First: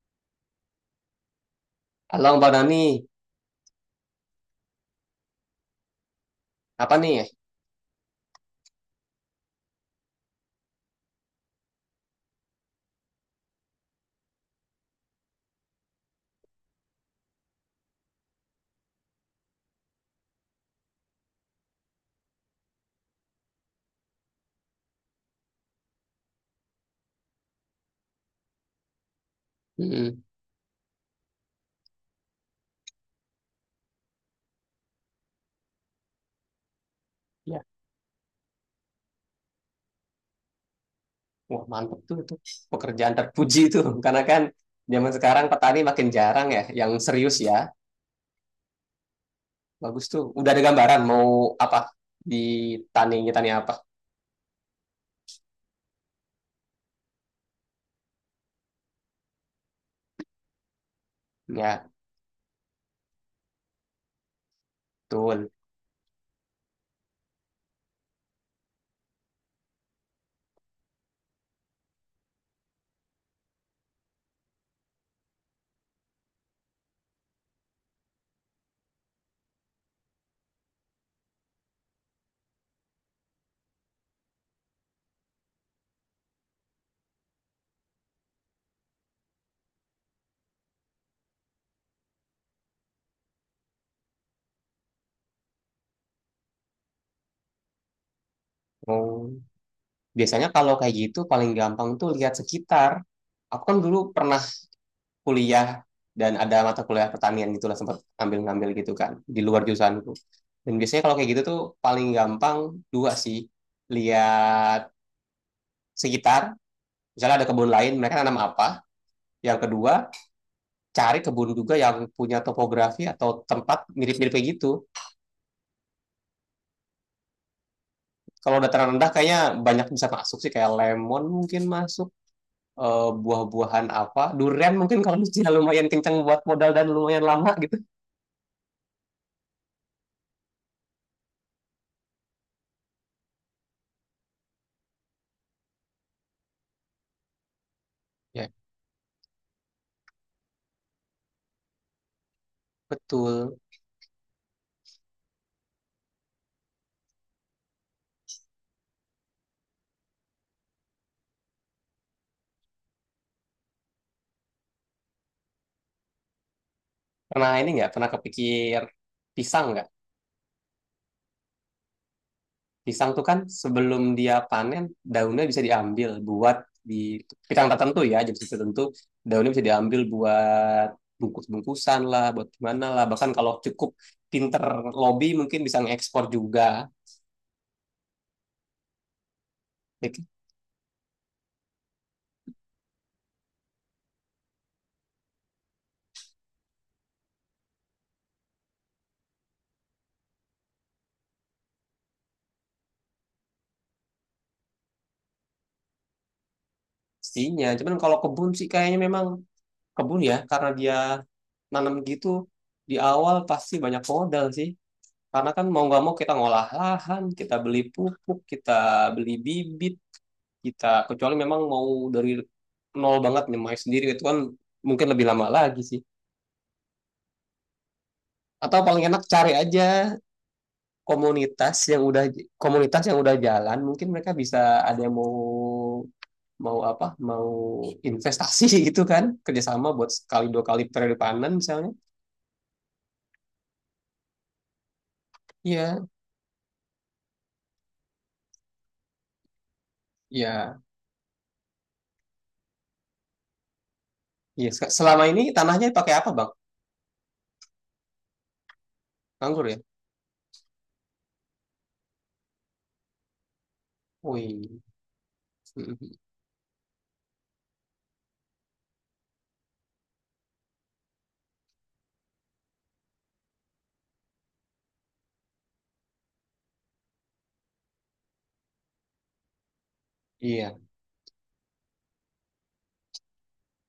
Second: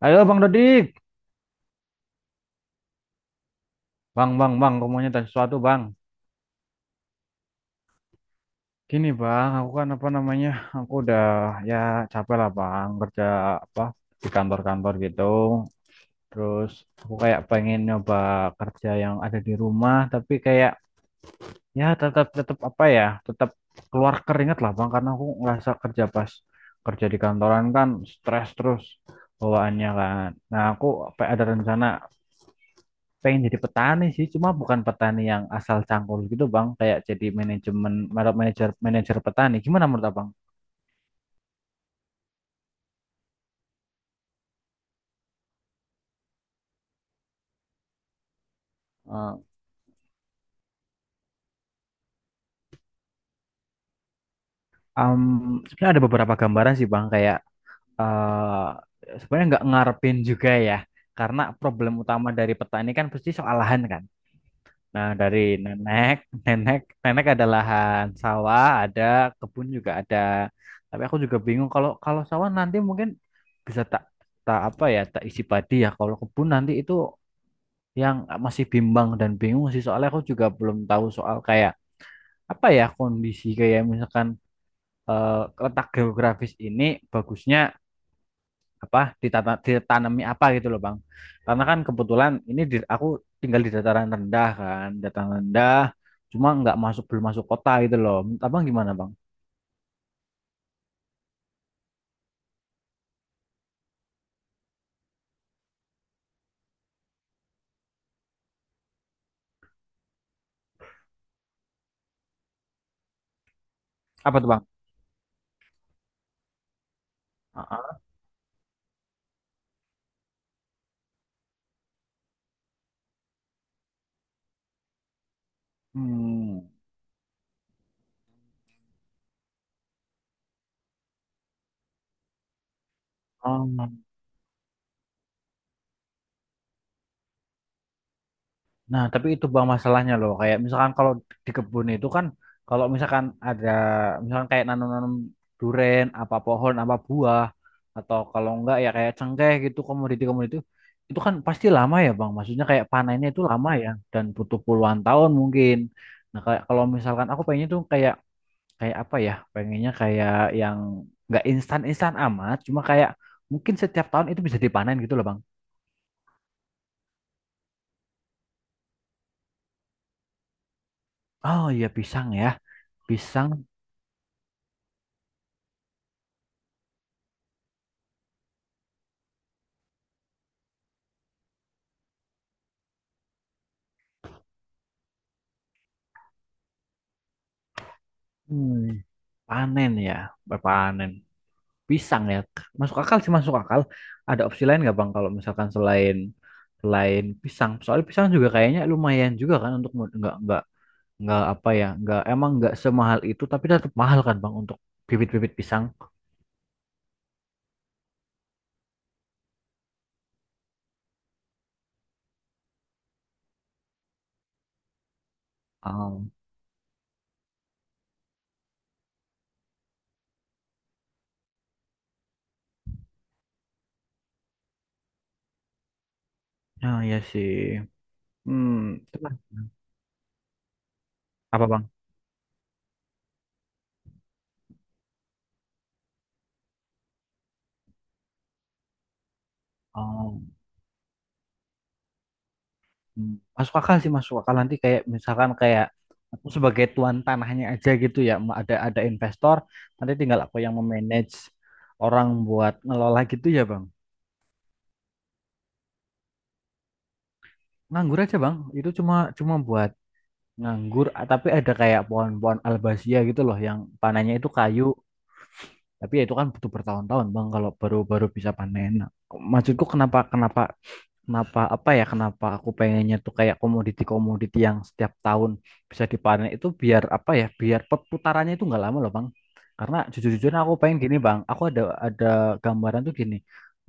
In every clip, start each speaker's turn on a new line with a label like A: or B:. A: Halo Bang Dodik,
B: Halo Mbak Nani,
A: Bang, Bang, Bang, aku mau tanya sesuatu Bang.
B: apa nih ya?
A: Gini Bang, aku kan apa namanya, aku udah ya capek lah Bang, kerja apa di kantor-kantor gitu. Terus aku kayak pengen nyoba kerja yang ada di rumah, tapi kayak ya tetap tetap apa ya, tetap keluar keringat lah Bang, karena aku ngerasa pas kerja di kantoran kan stres terus bawaannya
B: Mm-mm.
A: kan. Nah aku apa ada rencana pengen jadi petani sih, cuma bukan petani yang asal cangkul gitu Bang, kayak jadi
B: Ya.
A: manajemen manajer manajer petani. Gimana menurut Abang?
B: Wah, mantep tuh itu pekerjaan terpuji tuh karena kan zaman sekarang petani makin jarang ya yang serius ya.
A: Eh,
B: Bagus tuh. Udah ada gambaran mau apa di tani tani apa?
A: um, sebenarnya ada beberapa gambaran sih Bang, kayak eh sebenarnya nggak ngarepin juga ya, karena
B: Ya,
A: problem utama dari petani kan pasti soal lahan kan. Nah, dari
B: betul.
A: nenek nenek nenek ada lahan sawah, ada kebun juga ada, tapi aku juga bingung. Kalau kalau sawah nanti mungkin bisa tak tak apa ya tak isi padi ya, kalau kebun nanti itu yang masih bimbang dan bingung sih, soalnya aku juga belum tahu soal kayak apa ya, kondisi kayak misalkan eh, letak geografis ini bagusnya apa, ditata, ditanami apa gitu loh Bang. Karena kan kebetulan ini aku tinggal di dataran rendah kan, dataran rendah, cuma nggak masuk, belum masuk kota gitu loh. Abang gimana Bang?
B: Mau Biasanya kalau kayak gitu paling gampang tuh lihat sekitar. Aku kan dulu pernah kuliah dan ada mata kuliah pertanian gitu lah, sempat ngambil ngambil gitu kan di luar jurusanku. Dan biasanya kalau kayak gitu tuh paling gampang dua sih:
A: Apa tuh Bang?
B: lihat sekitar, misalnya ada
A: Ah,
B: kebun lain,
A: ah.
B: mereka tanam apa. Yang kedua, cari kebun juga yang punya topografi atau tempat mirip-mirip kayak gitu.
A: Hmm.
B: Kalau dataran rendah kayaknya banyak bisa masuk sih, kayak lemon mungkin masuk, eh, buah-buahan
A: Oh.
B: apa, durian mungkin, kalau lucunya lumayan kenceng buat modal dan lumayan lama gitu.
A: Nah, tapi itu Bang masalahnya loh. Kayak misalkan kalau di kebun itu kan, kalau misalkan ada, misalkan kayak nanam-nanam duren, apa pohon, apa buah, atau
B: Ya,
A: kalau enggak ya kayak cengkeh gitu, komoditi-komoditi, itu kan pasti lama ya Bang. Maksudnya kayak panennya itu
B: betul.
A: lama ya, dan butuh puluhan tahun mungkin. Nah, kayak kalau misalkan aku pengennya tuh kayak, kayak apa ya? Pengennya kayak yang nggak instan-instan amat, cuma kayak mungkin setiap tahun itu bisa dipanen gitu loh Bang.
B: Pernah ini nggak? Pernah kepikir pisang nggak?
A: Oh iya pisang ya,
B: Pisang tuh kan
A: pisang.
B: sebelum dia panen daunnya bisa diambil buat di pisang tertentu ya, jenis tertentu daunnya bisa diambil buat bungkus-bungkusan lah, buat gimana lah, bahkan kalau cukup pinter lobby mungkin bisa ngekspor juga,
A: Hmm. Panen ya, berpanen. Pisang ya. Masuk akal sih, masuk akal. Ada opsi lain nggak Bang kalau misalkan selain selain pisang? Soalnya pisang juga kayaknya lumayan juga kan untuk nggak apa ya, nggak emang nggak semahal itu tapi tetap mahal kan Bang untuk bibit-bibit pisang.
B: pastinya. Cuman kalau kebun sih kayaknya memang kebun ya, karena dia nanam gitu di awal pasti banyak modal sih, karena kan mau nggak mau
A: Oh,
B: kita ngolah lahan, kita beli pupuk, kita beli bibit kita, kecuali memang mau dari nol banget nyemai sendiri, itu kan mungkin lebih lama lagi sih.
A: ya sih. Hmm,
B: Atau paling
A: itu
B: enak
A: kan.
B: cari aja
A: Apa
B: komunitas
A: Bang?
B: yang udah komunitas yang udah jalan, mungkin mereka bisa, ada yang mau, mau apa mau investasi gitu kan, kerjasama buat
A: Oh.
B: sekali dua kali periode panen misalnya.
A: Hmm, masuk akal sih, masuk akal. Nanti kayak misalkan kayak
B: Iya,
A: aku sebagai tuan tanahnya aja gitu ya, ada investor, nanti tinggal aku yang
B: iya,
A: memanage orang buat ngelola gitu ya Bang.
B: iya. Selama ini tanahnya pakai apa, Bang?
A: Nganggur aja Bang itu, cuma cuma
B: Anggur ya.
A: buat nganggur, tapi ada kayak pohon-pohon albasia gitu loh, yang panennya itu
B: Wih
A: kayu, tapi ya itu kan butuh bertahun-tahun Bang kalau baru-baru bisa panen. Nah, maksudku kenapa kenapa Kenapa apa ya kenapa aku pengennya tuh kayak komoditi-komoditi yang setiap tahun bisa dipanen, itu biar apa ya, biar perputarannya itu nggak lama loh Bang. Karena jujur-jujurnya aku
B: iya,
A: pengen gini Bang, aku ada gambaran tuh gini.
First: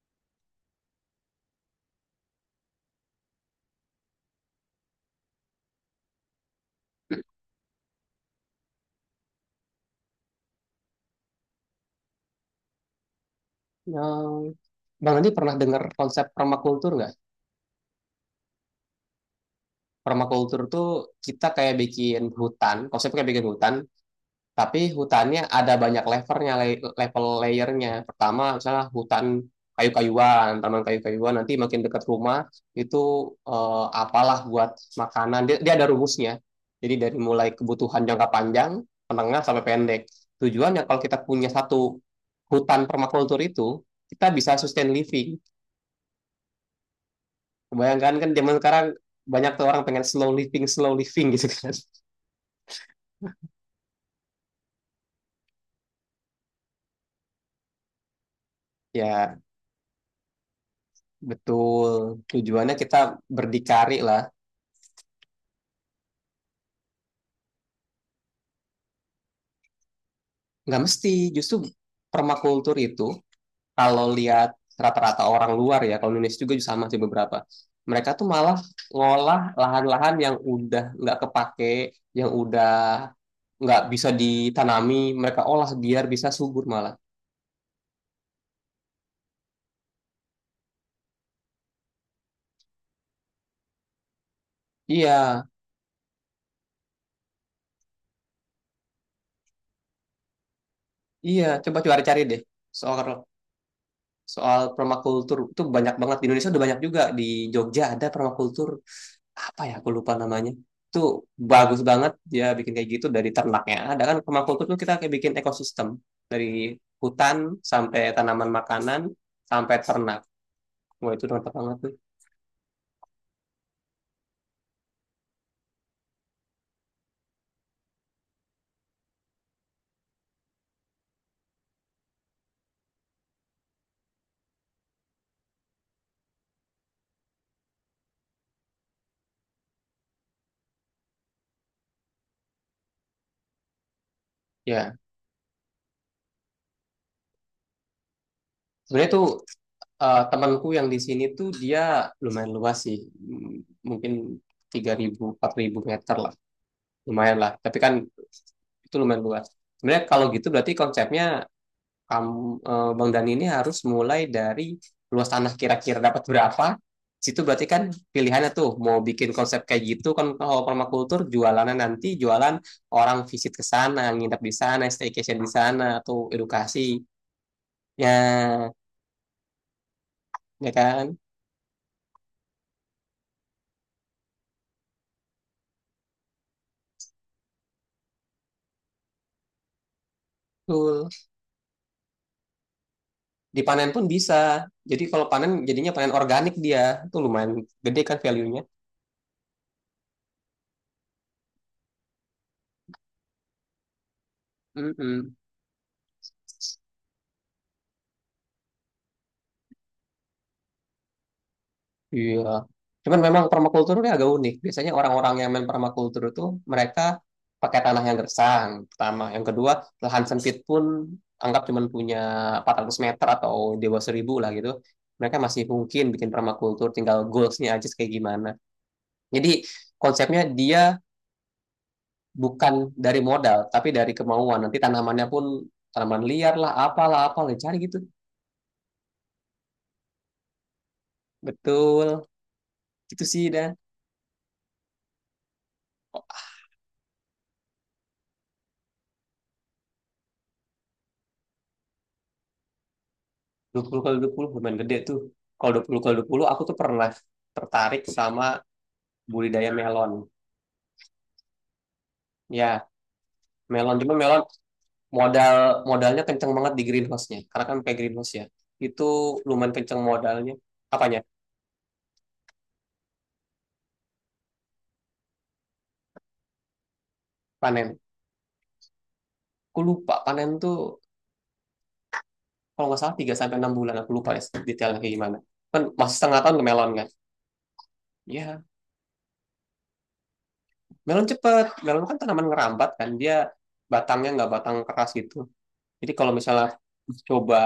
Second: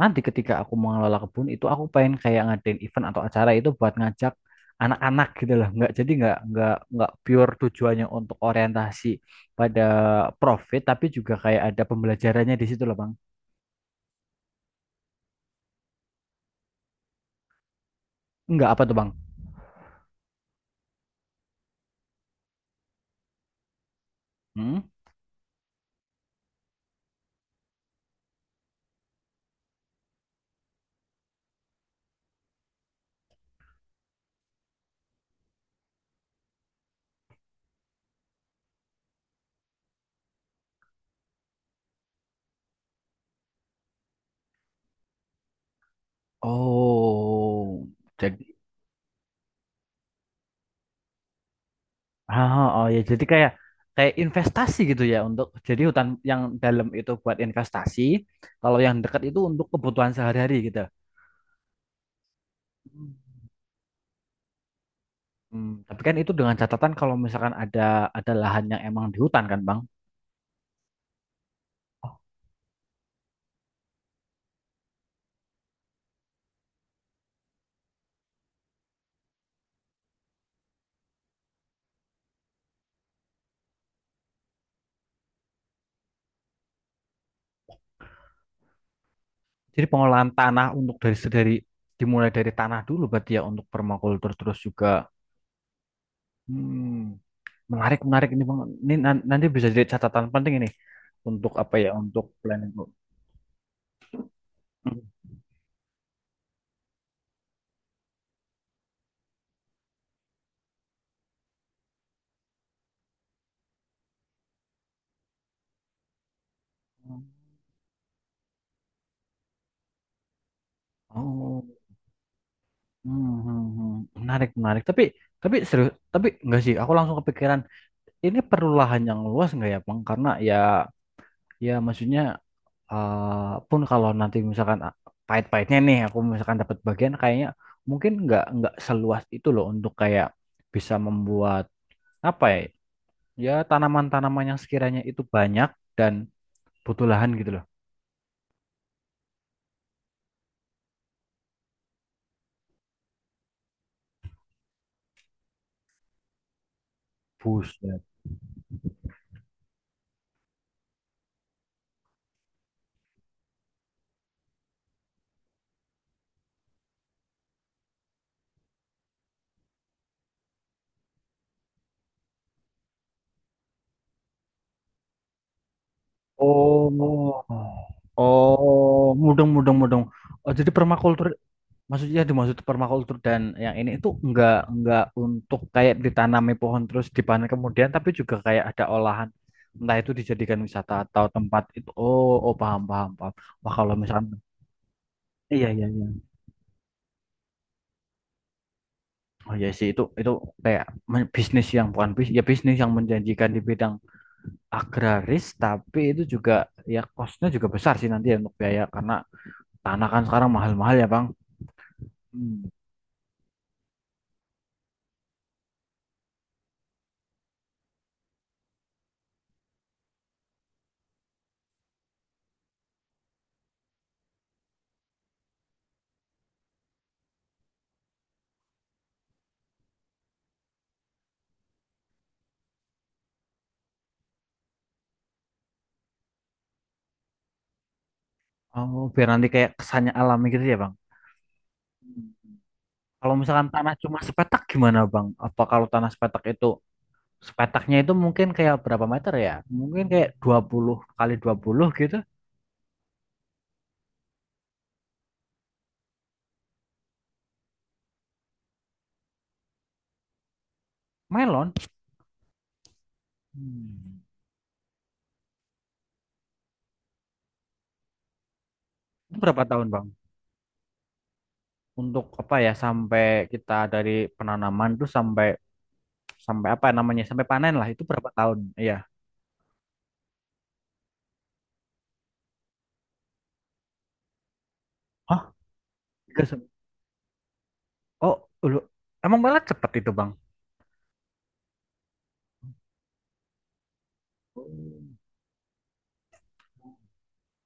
A: Nanti ketika aku mengelola kebun itu, aku pengen kayak ngadain event atau acara itu buat ngajak anak-anak gitu loh. Nggak jadi, nggak pure tujuannya untuk orientasi pada profit, tapi juga kayak ada pembelajarannya di situ loh Bang.
B: yang Bang Andi pernah dengar konsep permakultur nggak?
A: Nggak, apa tuh Bang?
B: Permakultur tuh kita kayak bikin hutan, konsepnya kayak bikin hutan,
A: Hmm?
B: tapi hutannya ada banyak levelnya, level layernya. Pertama misalnya hutan kayu-kayuan, taman kayu-kayuan, nanti makin dekat rumah itu apalah buat makanan. Dia ada rumusnya. Jadi dari mulai kebutuhan jangka panjang, menengah sampai pendek. Tujuannya kalau kita punya satu hutan permakultur itu, kita bisa sustain living.
A: Oh,
B: Bayangkan kan
A: jadi
B: zaman sekarang banyak tuh orang pengen slow living gitu kan.
A: ah, oh oh, ya, jadi kayak, kayak investasi gitu ya, untuk jadi hutan yang dalam itu buat investasi, kalau yang dekat
B: Ya,
A: itu untuk kebutuhan sehari-hari gitu.
B: betul. Tujuannya kita berdikari lah.
A: Hmm, tapi kan itu dengan catatan kalau misalkan ada lahan yang emang di hutan kan, Bang.
B: Nggak mesti, justru
A: Oh,
B: permakultur itu, kalau lihat rata-rata orang luar ya, kalau Indonesia juga sama sih beberapa, mereka tuh malah ngolah lahan-lahan yang udah nggak kepake, yang udah nggak bisa ditanami, mereka olah biar bisa subur malah.
A: jadi pengolahan tanah untuk dari dimulai dari tanah dulu berarti ya untuk permakultur terus juga.
B: Iya,
A: Hmm, menarik, menarik ini Bang. Ini nanti bisa jadi catatan penting ini,
B: iya.
A: untuk apa
B: Coba
A: ya,
B: cari-cari
A: untuk
B: deh
A: planning, Bu.
B: soal soal
A: Hmm.
B: permakultur itu. Banyak banget di Indonesia, udah banyak juga di Jogja ada permakultur apa ya, aku lupa namanya. Itu bagus banget, dia bikin kayak gitu, dari ternaknya ada kan, permakultur tuh kita kayak bikin ekosistem dari hutan sampai tanaman makanan sampai ternak. Wah, itu mantap
A: Oh.
B: banget tuh.
A: Hmm, hmm, hmm. Menarik, menarik. Tapi serius, tapi enggak sih. Aku langsung kepikiran, ini perlu lahan yang luas enggak ya, Bang? Karena ya, ya maksudnya pun kalau nanti misalkan pahit-pahitnya nih, aku misalkan dapat bagian, kayaknya mungkin enggak seluas itu loh untuk kayak bisa membuat apa ya? Ya tanaman-tanaman yang
B: Ya,
A: sekiranya itu banyak dan butuh lahan gitu loh.
B: sebenarnya tuh temanku yang di sini tuh dia lumayan luas sih. M- mungkin 3.000, 4.000 meter lah, lumayan lah. Tapi kan
A: Buset.
B: itu lumayan luas sebenarnya. Kalau gitu berarti konsepnya kamu, eh, Bang Dani ini harus mulai dari luas tanah kira-kira dapat berapa. Situ berarti kan pilihannya tuh mau bikin konsep kayak gitu kan. Kalau permakultur, jualannya nanti jualan orang visit ke sana, nginep di sana, staycation di sana, atau
A: Oh,
B: edukasi.
A: oh,
B: Ya,
A: oh, mudeng, mudeng, mudeng. Oh,
B: ya
A: jadi
B: kan?
A: permakultur maksudnya, dimaksud permakultur dan yang ini itu enggak untuk kayak ditanami pohon terus dipanen kemudian, tapi juga kayak ada olahan, entah itu dijadikan wisata
B: Betul.
A: atau tempat itu. Oh oh, paham paham paham. Wah
B: Dipanen
A: kalau
B: pun
A: misalnya,
B: bisa. Jadi kalau panen,
A: iya iya
B: jadinya
A: iya.
B: panen organik dia, tuh lumayan gede kan value-nya.
A: Oh iya sih, itu kayak bisnis yang bukan bisnis, ya bisnis yang menjanjikan di bidang
B: Mm-mm.
A: agraris, tapi itu juga ya costnya juga besar sih nanti ya untuk biaya, karena tanah kan sekarang mahal-mahal ya Bang.
B: Iya.
A: Hmm.
B: Cuman memang permakultur ini agak unik. Biasanya orang-orang yang main permakultur itu mereka pakai tanah yang gersang, yang pertama. Yang kedua, lahan sempit pun, anggap cuman punya 400 meter atau di 1.000 lah gitu, mereka masih mungkin bikin permakultur, tinggal goalsnya aja kayak gimana. Jadi konsepnya dia bukan dari modal, tapi dari kemauan. Nanti tanamannya pun tanaman liar lah, apalah, apalah, cari gitu.
A: Oh, biar nanti kayak kesannya alami gitu ya Bang.
B: Betul.
A: Hmm.
B: Gitu
A: Kalau
B: sih dah.
A: misalkan tanah cuma sepetak gimana Bang? Apa kalau tanah sepetak itu, sepetaknya itu mungkin kayak berapa meter ya? Mungkin kayak 20 kali 20 gitu.
B: 20 kali 20 lumayan gede tuh. Kalau 20 kali 20, aku tuh pernah tertarik sama budidaya melon.
A: Melon.
B: Ya, melon. Cuma
A: Hmm.
B: melon modal modalnya kenceng banget di greenhouse-nya. Karena kan pakai greenhouse ya. Itu
A: Itu berapa
B: lumayan
A: tahun
B: kenceng
A: Bang?
B: modalnya. Apanya?
A: Untuk apa ya, sampai kita dari penanaman tuh sampai sampai apa ya namanya? Sampai panen lah,
B: Panen.
A: itu berapa tahun? Iya.
B: Aku lupa panen tuh kalau nggak salah 3 sampai 6 bulan, aku lupa ya detailnya kayak gimana.
A: Hah?
B: Kan masih setengah
A: Tiga
B: tahun ke melon kan.
A: oh,
B: Ya,
A: lu emang malah cepet itu Bang?
B: melon cepet. Melon kan tanaman ngerambat kan. Dia batangnya nggak batang keras gitu. Jadi kalau misalnya coba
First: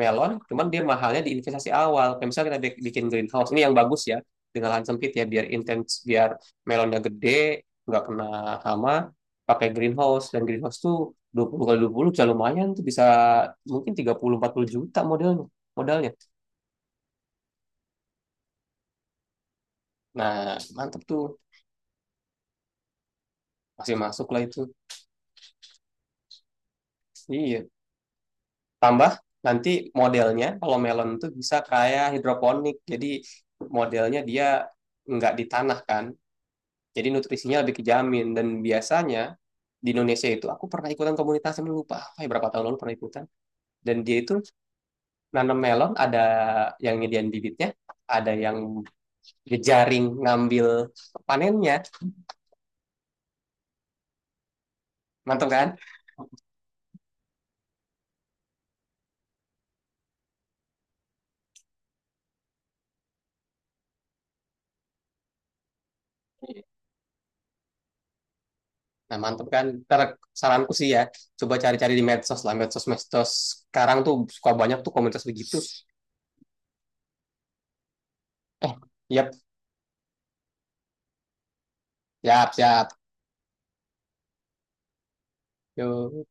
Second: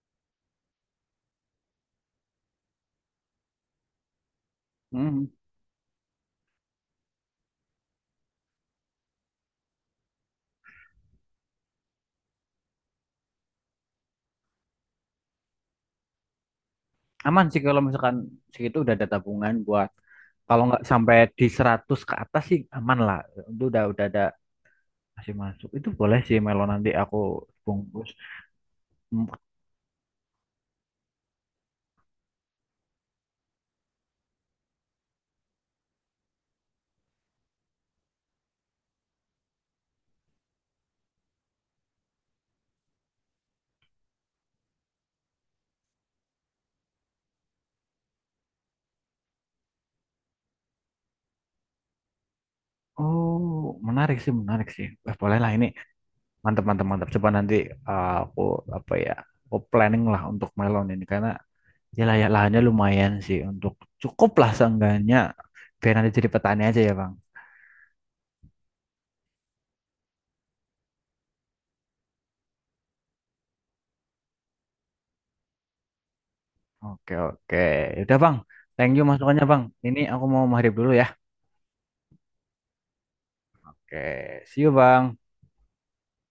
B: melon, cuman dia mahalnya di investasi awal. Kayak misalnya kita bikin greenhouse, ini yang bagus ya, dengan lahan sempit ya,
A: Hmm.
B: biar intens, biar melonnya gede, nggak kena hama, pakai greenhouse. Dan greenhouse tuh 20 kali 20 bisa lumayan tuh, bisa mungkin 30-40 juta modalnya. modalnya.
A: Aman sih kalau misalkan segitu udah ada tabungan buat,
B: Nah,
A: kalau nggak
B: mantep
A: sampai
B: tuh,
A: di 100 ke atas sih aman lah. Itu udah
B: masih
A: udah ada
B: masuk lah itu.
A: masih masuk. Itu boleh sih, Melo nanti aku
B: Iya,
A: bungkus.
B: tambah
A: Hmm,
B: nanti modelnya kalau melon tuh bisa kayak hidroponik, jadi modelnya dia nggak di tanah kan. Jadi nutrisinya lebih kejamin, dan biasanya di Indonesia itu aku pernah ikutan komunitas yang lupa apa ya, berapa tahun lalu pernah ikutan, dan dia itu nanam melon, ada yang nyediain bibitnya, ada yang jejaring ngambil panennya.
A: oh, menarik sih, menarik sih. Eh, boleh
B: Mantap
A: lah ini.
B: kan.
A: Mantap, mantap, mantap. Coba nanti aku apa ya? Aku planning lah untuk melon ini, karena ya layak, lahannya lumayan sih untuk cukup lah seenggaknya, biar nanti jadi petani aja ya, Bang.
B: Nah, mantap kan. Ntar saranku sih ya, coba cari-cari di medsos lah, medsos medsos sekarang tuh suka banyak tuh komunitas begitu.
A: Oke, oke. Udah, Bang.
B: Eh,
A: Thank you
B: yap,
A: masukannya, Bang. Ini aku mau maghrib dulu ya.
B: siap siap.
A: Oke, see you Bang.
B: Yuk.